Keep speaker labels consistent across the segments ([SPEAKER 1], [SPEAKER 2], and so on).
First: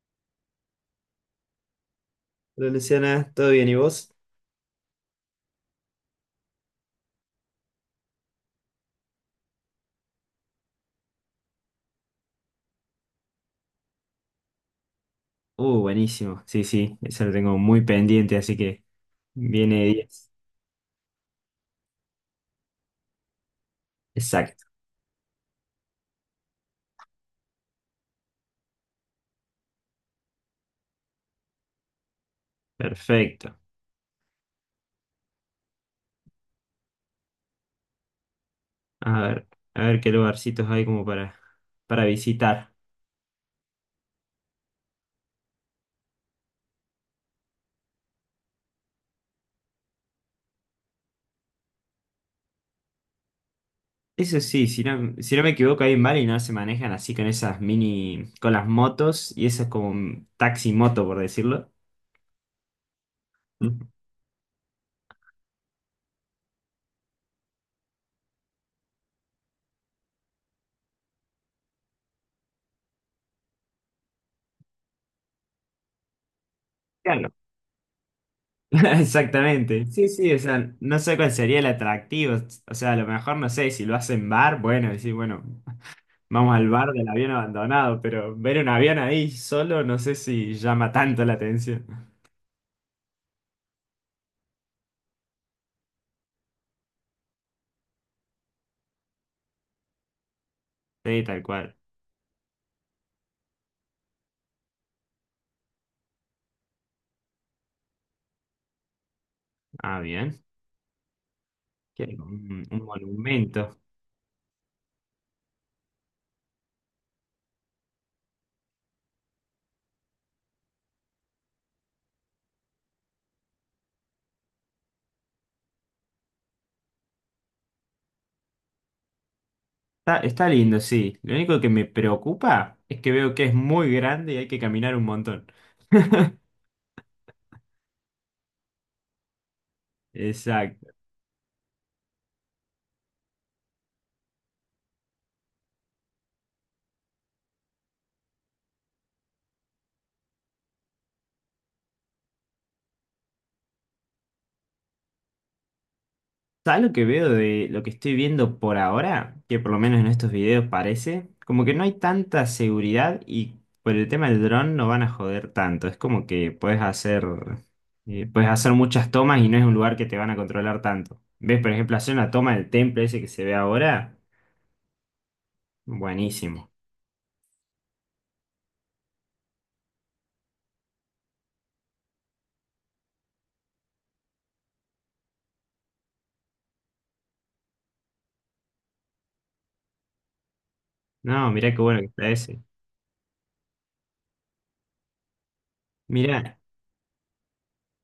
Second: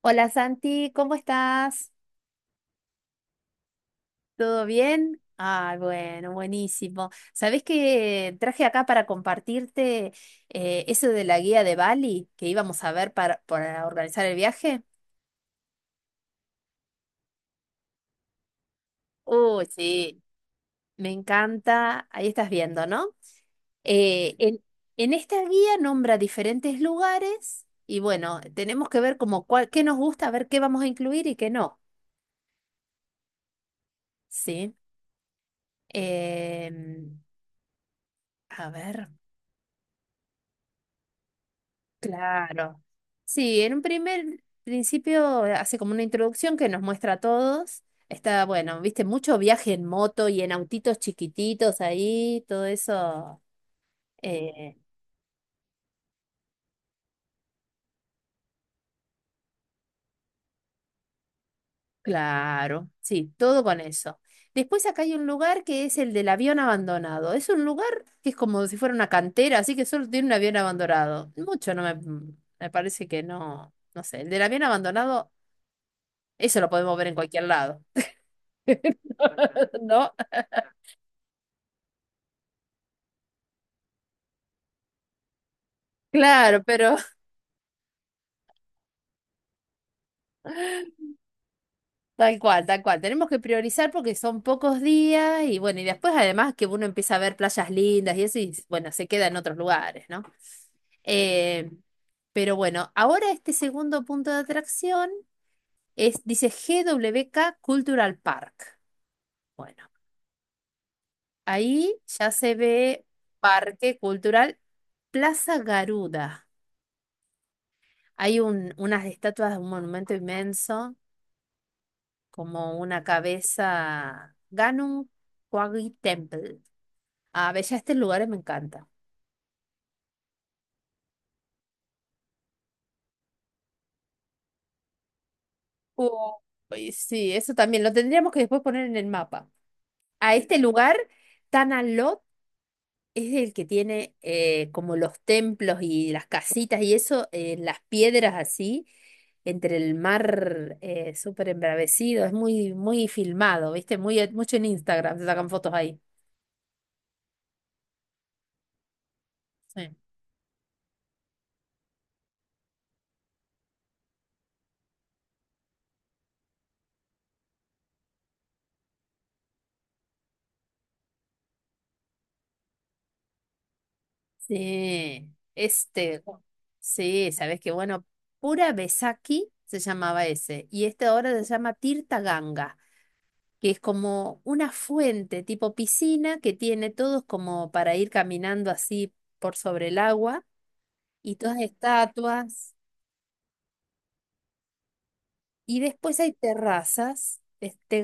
[SPEAKER 1] Hola Santi, ¿cómo estás?
[SPEAKER 2] Hola Luciana, ¿todo bien y vos?
[SPEAKER 1] ¿Todo bien? Ah, bueno, buenísimo. ¿Sabés que traje acá para compartirte eso de la guía de Bali que íbamos a ver para organizar el viaje?
[SPEAKER 2] Buenísimo. Sí, eso lo tengo muy pendiente, así que
[SPEAKER 1] Uy,
[SPEAKER 2] viene
[SPEAKER 1] sí,
[SPEAKER 2] 10.
[SPEAKER 1] me encanta. Ahí estás viendo, ¿no? Eh, en,
[SPEAKER 2] Exacto,
[SPEAKER 1] en esta guía nombra diferentes lugares y bueno, tenemos que ver como cuál, qué nos gusta, a ver qué vamos a incluir y qué no.
[SPEAKER 2] perfecto.
[SPEAKER 1] Sí. Em, a ver.
[SPEAKER 2] A ver, a ver qué lugarcitos hay como para visitar.
[SPEAKER 1] Claro. Sí, en un primer principio hace como una introducción que nos muestra a todos. Está, bueno, viste, mucho viaje en moto y en autitos chiquititos ahí, todo eso.
[SPEAKER 2] Eso sí,
[SPEAKER 1] eh,
[SPEAKER 2] si no me equivoco, ahí en Bali no se manejan así con esas mini, con las motos y eso es como un taxi moto, por decirlo.
[SPEAKER 1] claro, sí, todo con
[SPEAKER 2] Mm.
[SPEAKER 1] eso. Después acá hay un lugar que es el del avión abandonado. Es un lugar que es como si fuera una cantera, así que solo tiene un avión abandonado. Mucho no me, Me parece que no, no sé. El del avión abandonado, eso lo podemos ver en
[SPEAKER 2] Claro.
[SPEAKER 1] cualquier lado.
[SPEAKER 2] Exactamente. Sí,
[SPEAKER 1] ¿No?
[SPEAKER 2] sí, o sea, no sé cuál sería el atractivo. O sea, a lo mejor no sé, si lo hacen bueno, decir, bueno. Vamos
[SPEAKER 1] Claro,
[SPEAKER 2] al bar
[SPEAKER 1] pero
[SPEAKER 2] del avión abandonado, pero ver un avión ahí solo no sé si llama tanto la atención.
[SPEAKER 1] tal cual, tal cual. Tenemos que priorizar porque son pocos días y bueno, y después además que uno empieza a ver playas lindas y eso y bueno, se queda en otros lugares, ¿no?
[SPEAKER 2] Sí, tal
[SPEAKER 1] Eh,
[SPEAKER 2] cual.
[SPEAKER 1] pero bueno, ahora este segundo punto de atracción es, dice GWK Cultural Park. Bueno,
[SPEAKER 2] Ah, bien.
[SPEAKER 1] ahí ya se
[SPEAKER 2] Un
[SPEAKER 1] ve
[SPEAKER 2] monumento.
[SPEAKER 1] Parque Cultural Plaza Garuda. Hay unas estatuas, un monumento inmenso como una cabeza Ganun Kwagi Temple. Ah, ve, ya este lugar me encanta.
[SPEAKER 2] Está lindo, sí. Lo único que me preocupa es que veo que es muy grande y hay que caminar un montón.
[SPEAKER 1] Uy, sí, eso también lo tendríamos que después poner en el mapa. A este
[SPEAKER 2] Exacto.
[SPEAKER 1] lugar, Tanalot es el que tiene como los templos y las casitas y eso, las piedras así, entre el mar súper embravecido. Es muy, muy filmado, ¿viste? Muy, mucho en Instagram, se sacan fotos ahí.
[SPEAKER 2] ¿Sabes lo que veo de lo que estoy viendo por ahora? Que por lo
[SPEAKER 1] Sí.
[SPEAKER 2] menos en estos videos parece, como que no hay tanta seguridad y por el tema del dron no van a joder tanto. Es como que puedes hacer muchas tomas y no es un lugar que te van a controlar tanto. ¿Ves? Por ejemplo, hacer una toma del templo ese que se ve ahora,
[SPEAKER 1] Sí, este,
[SPEAKER 2] buenísimo.
[SPEAKER 1] sí, sabes que bueno, Pura Besaki se llamaba ese, y este ahora se llama Tirta Ganga, que es como una fuente tipo piscina que tiene todos como para ir caminando así por sobre el agua, y
[SPEAKER 2] No,
[SPEAKER 1] todas
[SPEAKER 2] mirá qué bueno que está ese.
[SPEAKER 1] estatuas, y después hay
[SPEAKER 2] Mirá,
[SPEAKER 1] terrazas, este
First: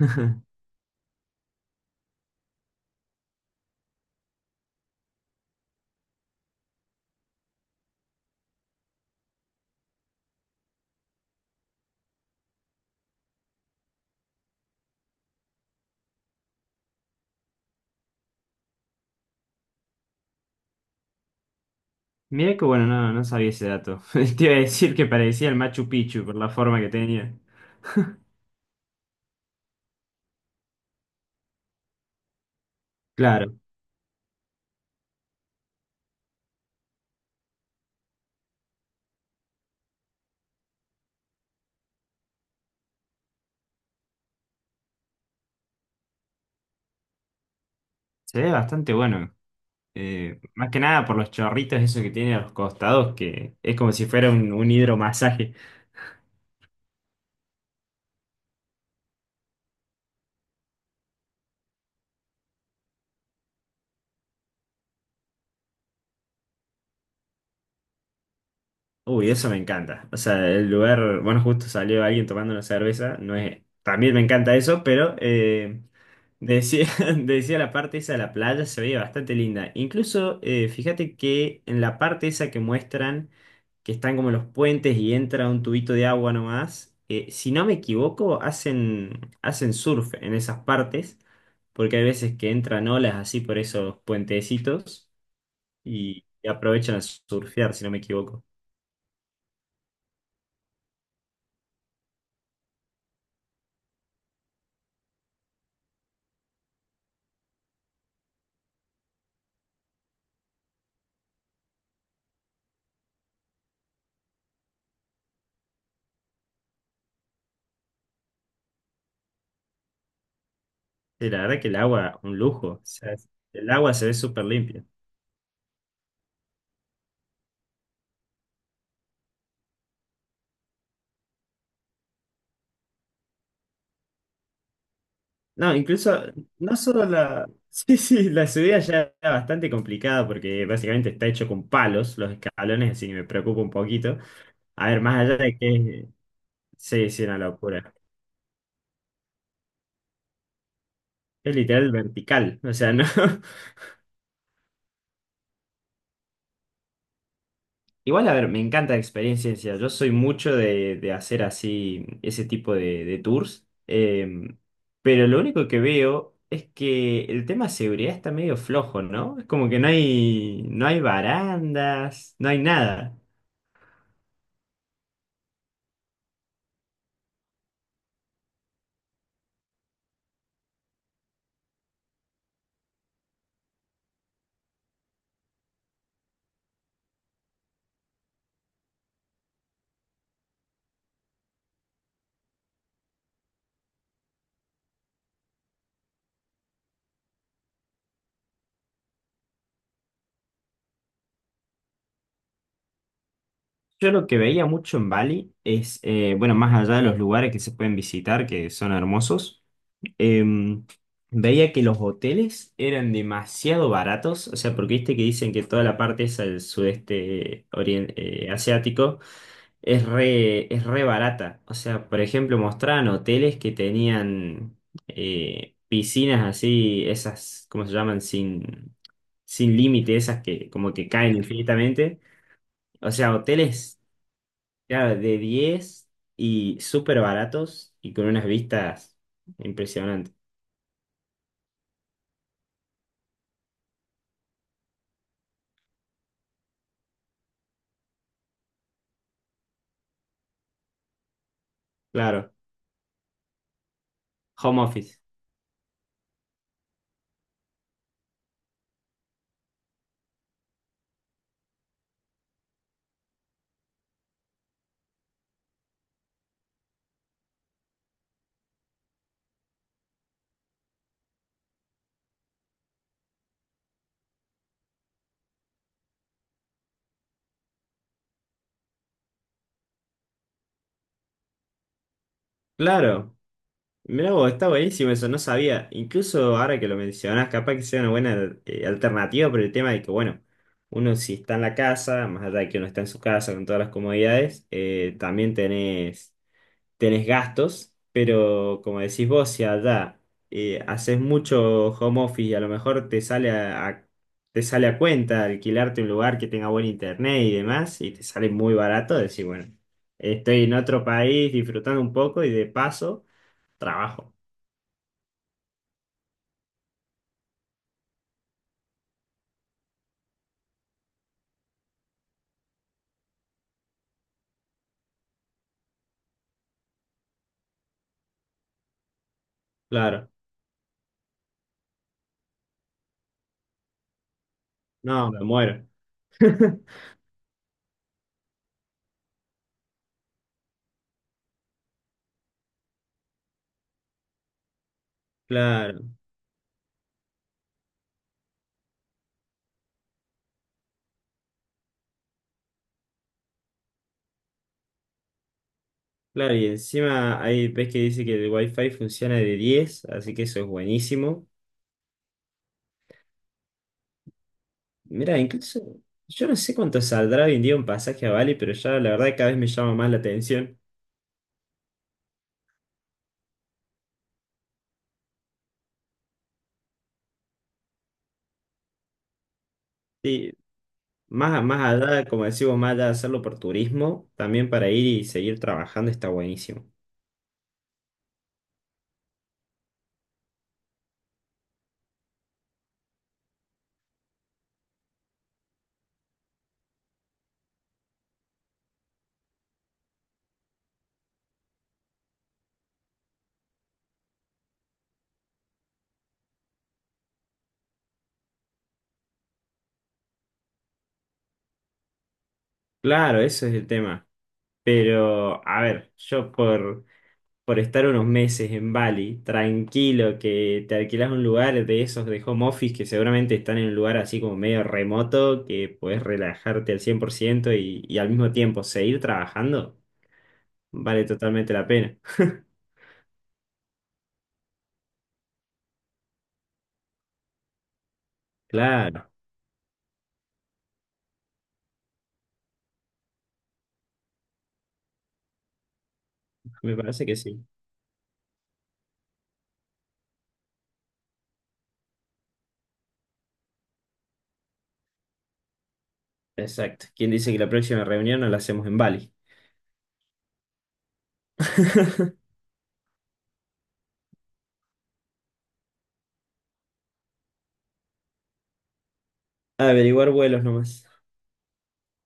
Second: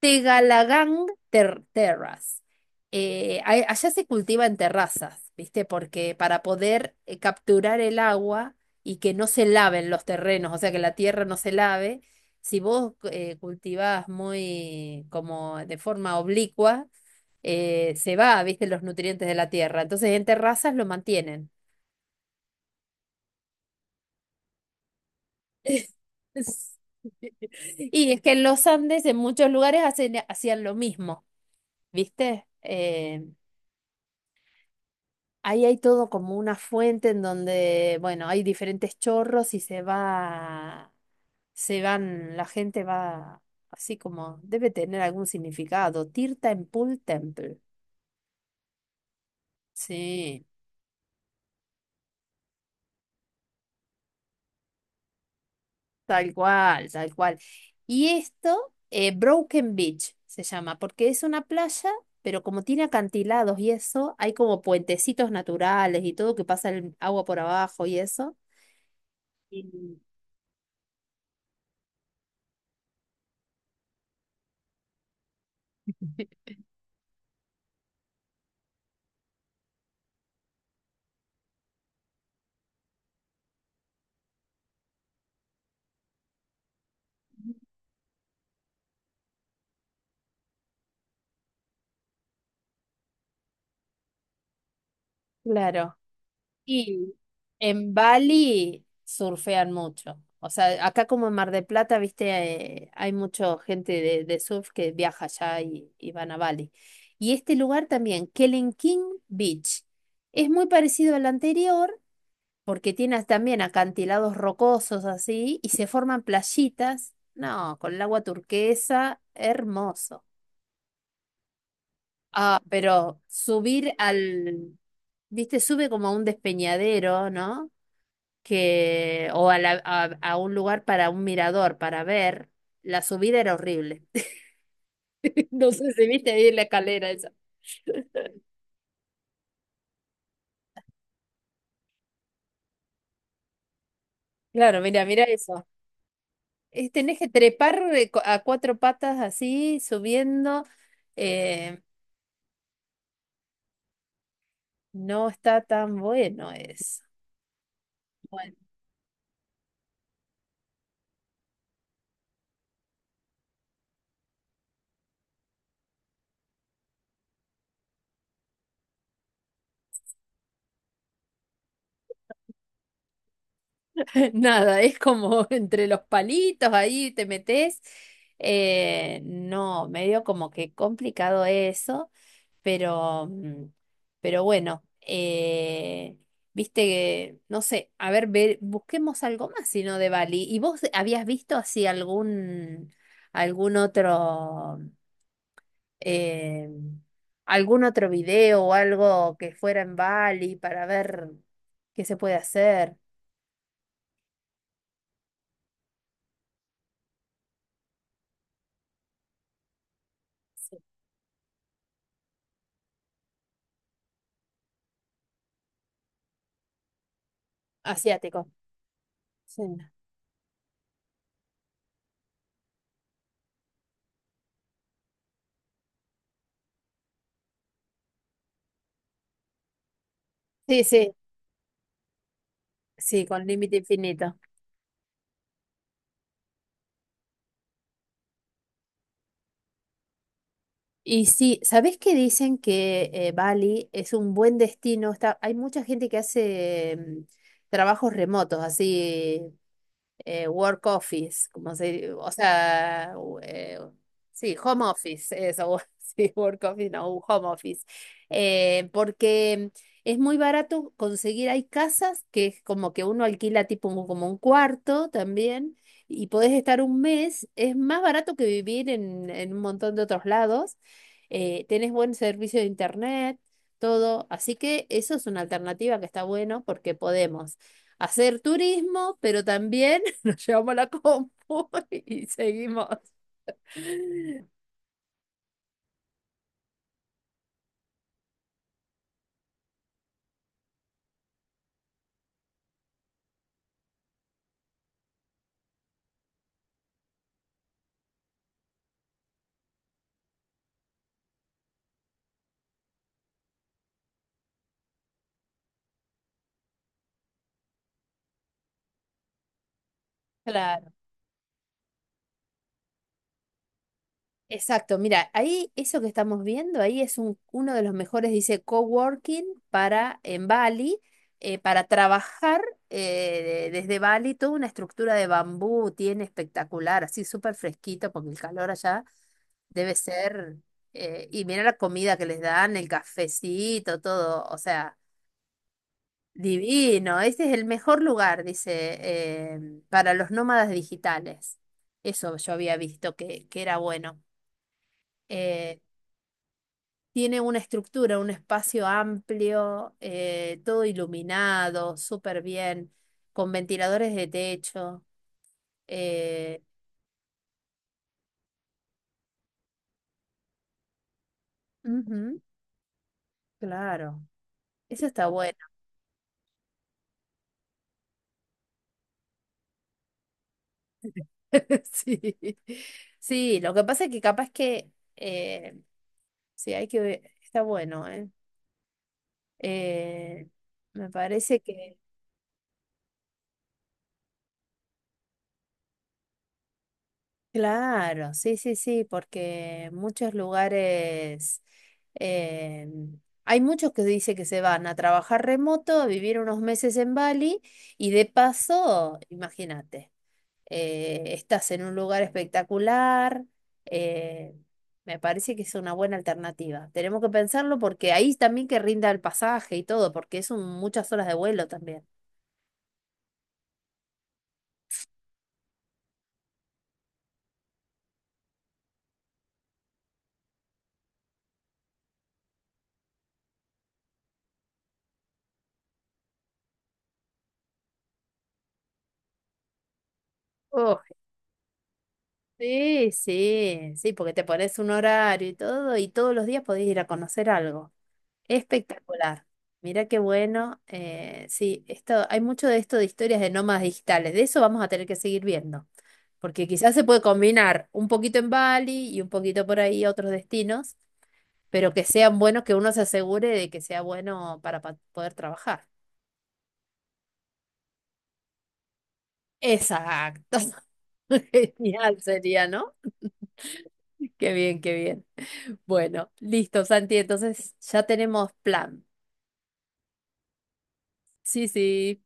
[SPEAKER 1] Tegalagang Terrace. Allá se cultiva en terrazas, ¿viste? Porque para poder capturar el agua y que no se laven los terrenos, o sea, que la tierra no se lave, si vos cultivás muy como de forma oblicua, se va, ¿viste? Los nutrientes de la tierra. Entonces en terrazas lo mantienen.
[SPEAKER 2] mirá qué bueno, no sabía ese dato. Te iba a decir que parecía el Machu Picchu por la forma que
[SPEAKER 1] Sí.
[SPEAKER 2] tenía.
[SPEAKER 1] Y es que en los Andes, en muchos lugares, hacían lo mismo, ¿viste?
[SPEAKER 2] Claro,
[SPEAKER 1] Ahí hay todo como una fuente en donde, bueno, hay diferentes chorros y se va, se van, la gente va así como, debe tener algún significado. Tirta en Pool Temple.
[SPEAKER 2] se ve bastante bueno.
[SPEAKER 1] Sí,
[SPEAKER 2] Más que nada por los chorritos esos que tiene a los costados, que es como si fuera un hidromasaje.
[SPEAKER 1] tal cual, tal cual. Y esto, Broken Beach se llama, porque es una playa, pero como tiene acantilados y eso, hay como puentecitos naturales y todo que pasa el agua por abajo y eso.
[SPEAKER 2] Uy, eso me
[SPEAKER 1] Y-
[SPEAKER 2] encanta. O sea, el lugar, bueno, justo salió alguien tomando una cerveza, no es, también me encanta eso, pero decía, decía la parte esa de la playa se veía bastante linda. Incluso, fíjate que en la parte esa que muestran, que están como los puentes y entra un tubito de agua nomás, si no me equivoco, hacen surf en esas partes, porque hay veces que entran olas así por esos puentecitos
[SPEAKER 1] Claro.
[SPEAKER 2] y aprovechan a
[SPEAKER 1] Y
[SPEAKER 2] surfear, si no
[SPEAKER 1] en
[SPEAKER 2] me equivoco.
[SPEAKER 1] Bali surfean mucho. O sea, acá como en Mar del Plata, viste, hay mucha gente de surf que viaja allá y van a Bali. Y este lugar también, Kelenking Beach, es muy parecido al anterior porque tiene también acantilados rocosos así y se forman playitas, no, con el agua turquesa, hermoso.
[SPEAKER 2] Sí, la verdad que el agua, un
[SPEAKER 1] Ah,
[SPEAKER 2] lujo. O sea,
[SPEAKER 1] pero
[SPEAKER 2] el
[SPEAKER 1] subir
[SPEAKER 2] agua se ve súper
[SPEAKER 1] al,
[SPEAKER 2] limpia.
[SPEAKER 1] Viste, sube como a un despeñadero, ¿no? que, o a, la- a un lugar para un mirador, para ver, la subida era horrible. No
[SPEAKER 2] No,
[SPEAKER 1] sé si
[SPEAKER 2] incluso,
[SPEAKER 1] viste ahí la
[SPEAKER 2] no solo
[SPEAKER 1] escalera esa.
[SPEAKER 2] la. Sí, la subida ya era bastante complicada porque básicamente está hecho con palos los escalones, así que me preocupa un poquito.
[SPEAKER 1] Claro,
[SPEAKER 2] A ver,
[SPEAKER 1] mira,
[SPEAKER 2] más
[SPEAKER 1] mira
[SPEAKER 2] allá de
[SPEAKER 1] eso.
[SPEAKER 2] que. Sí,
[SPEAKER 1] Tenés
[SPEAKER 2] sí,
[SPEAKER 1] que
[SPEAKER 2] una
[SPEAKER 1] trepar
[SPEAKER 2] locura.
[SPEAKER 1] a cuatro patas así, subiendo.
[SPEAKER 2] Es
[SPEAKER 1] eh,
[SPEAKER 2] literal vertical, o sea, no.
[SPEAKER 1] no está tan bueno eso.
[SPEAKER 2] Igual, a ver,
[SPEAKER 1] Bueno,
[SPEAKER 2] me encanta la experiencia. Yo soy mucho de hacer así ese tipo de tours. Pero lo único que veo es que el tema de seguridad está medio flojo, ¿no? Es como que no hay, no hay barandas, no hay nada.
[SPEAKER 1] nada, es como entre los palitos ahí te metes. No, medio como que complicado eso. Pero, mm, pero bueno, viste que, no sé, a ver, busquemos algo más, sino de Bali. ¿Y vos habías visto así algún otro, eh, algún otro video o algo que fuera en Bali para ver qué se puede hacer?
[SPEAKER 2] Yo lo que veía mucho en Bali es, bueno, más allá de los lugares que se pueden visitar, que son hermosos,
[SPEAKER 1] Sí.
[SPEAKER 2] em, veía que los hoteles eran demasiado baratos, o sea, porque viste que dicen que toda la parte esa del sudeste
[SPEAKER 1] Asiático.
[SPEAKER 2] asiático
[SPEAKER 1] Sí,
[SPEAKER 2] es re barata. O sea, por ejemplo, mostraban hoteles que tenían piscinas así, esas, ¿cómo se llaman? Sin límite, esas que
[SPEAKER 1] sí,
[SPEAKER 2] como que
[SPEAKER 1] sí,
[SPEAKER 2] caen infinitamente. O
[SPEAKER 1] sí,
[SPEAKER 2] sea,
[SPEAKER 1] con límite
[SPEAKER 2] hoteles,
[SPEAKER 1] infinito.
[SPEAKER 2] claro, de 10 y súper baratos y con unas vistas impresionantes.
[SPEAKER 1] Y sí, ¿sabés que dicen que Bali es un buen destino? Está, hay mucha gente que hace trabajos remotos, así work office, como se, o
[SPEAKER 2] Claro.
[SPEAKER 1] sea, sí,
[SPEAKER 2] Home
[SPEAKER 1] home
[SPEAKER 2] office.
[SPEAKER 1] office, eso, sí, work office, no, un home office. Porque es muy barato conseguir, hay casas que es como que uno alquila tipo como un cuarto también, y podés estar un mes, es más barato que vivir en un montón de otros lados. Tenés buen servicio de internet, todo, así que eso es una alternativa que está bueno porque podemos hacer turismo, pero también yo me la compu y seguimos.
[SPEAKER 2] Claro, mirá vos, está buenísimo eso, no sabía. Incluso ahora que lo mencionás, capaz que sea una buena alternativa por el tema de que, bueno, uno si está en la casa, más allá de que uno está en su casa con todas las comodidades, también tenés. Tenés gastos, pero como decís vos, si allá haces mucho home office y a lo mejor te sale a cuenta alquilarte un lugar que tenga buen internet y demás, y te sale muy barato, decir, bueno, estoy en
[SPEAKER 1] Claro,
[SPEAKER 2] otro país disfrutando un poco y de paso trabajo.
[SPEAKER 1] exacto. Mira, ahí eso que estamos viendo, ahí es uno de los mejores, dice, coworking para en Bali, para trabajar desde Bali, toda una estructura de bambú tiene espectacular, así súper fresquito, porque el calor allá debe
[SPEAKER 2] Claro,
[SPEAKER 1] ser, y mira la comida que les dan, el cafecito, todo, o sea.
[SPEAKER 2] no, me muero.
[SPEAKER 1] Divino, este es el mejor lugar, dice, para los nómadas digitales. Eso yo había visto que era bueno. Eh,
[SPEAKER 2] Claro,
[SPEAKER 1] Tiene una estructura, un espacio amplio, todo iluminado, súper bien, con ventiladores de techo.
[SPEAKER 2] claro,
[SPEAKER 1] eh,
[SPEAKER 2] y encima ahí ves que dice que el wifi funciona de 10 así que eso es buenísimo.
[SPEAKER 1] Ujú, claro, eso está
[SPEAKER 2] Mira,
[SPEAKER 1] bueno.
[SPEAKER 2] incluso yo no sé cuánto saldrá hoy en día un pasaje a Bali, pero ya la verdad que cada vez me llama más la atención.
[SPEAKER 1] Sí. Sí, lo que pasa es que capaz que eh, sí, hay que ver, está bueno, ¿eh? Eh,
[SPEAKER 2] Sí,
[SPEAKER 1] Me parece
[SPEAKER 2] más
[SPEAKER 1] que,
[SPEAKER 2] allá, como decimos, más allá de hacerlo por turismo, también para ir y seguir trabajando está buenísimo.
[SPEAKER 1] claro, sí, sí, sí, porque muchos lugares, eh, hay muchos que dicen que se van a trabajar remoto, a vivir unos meses en Bali y de paso, imagínate, estás en un lugar espectacular, eh, me parece que es una buena alternativa. Tenemos que pensarlo porque ahí también que rinda el pasaje y todo, porque es muchas horas de vuelo también.
[SPEAKER 2] Claro, eso es el tema. Pero, a ver, por estar unos meses en Bali, tranquilo, que te alquilas un lugar de esos de home office que seguramente están en un lugar así como medio remoto, que puedes relajarte al 100% y al mismo tiempo seguir trabajando. Vale totalmente la pena.
[SPEAKER 1] Sí, sí, sí, porque te pones un horario y todo, y todos los días podés ir a conocer algo.
[SPEAKER 2] Claro,
[SPEAKER 1] Espectacular. Mira qué bueno. Sí, esto, hay mucho de esto de historias de nómadas digitales. De eso vamos a tener que seguir viendo. Porque quizás
[SPEAKER 2] me
[SPEAKER 1] se puede
[SPEAKER 2] parece que sí.
[SPEAKER 1] combinar un poquito en Bali y un poquito por ahí otros destinos, pero que sean buenos, que uno se asegure de que sea bueno para poder trabajar.
[SPEAKER 2] Exacto. ¿Quién dice que la próxima reunión no la hacemos en Bali?
[SPEAKER 1] Exacto. Genial sería, ¿no? Qué bien, qué bien. Bueno, listo, Santi, entonces ya tenemos plan.
[SPEAKER 2] Averiguar vuelos nomás.
[SPEAKER 1] Sí, sí.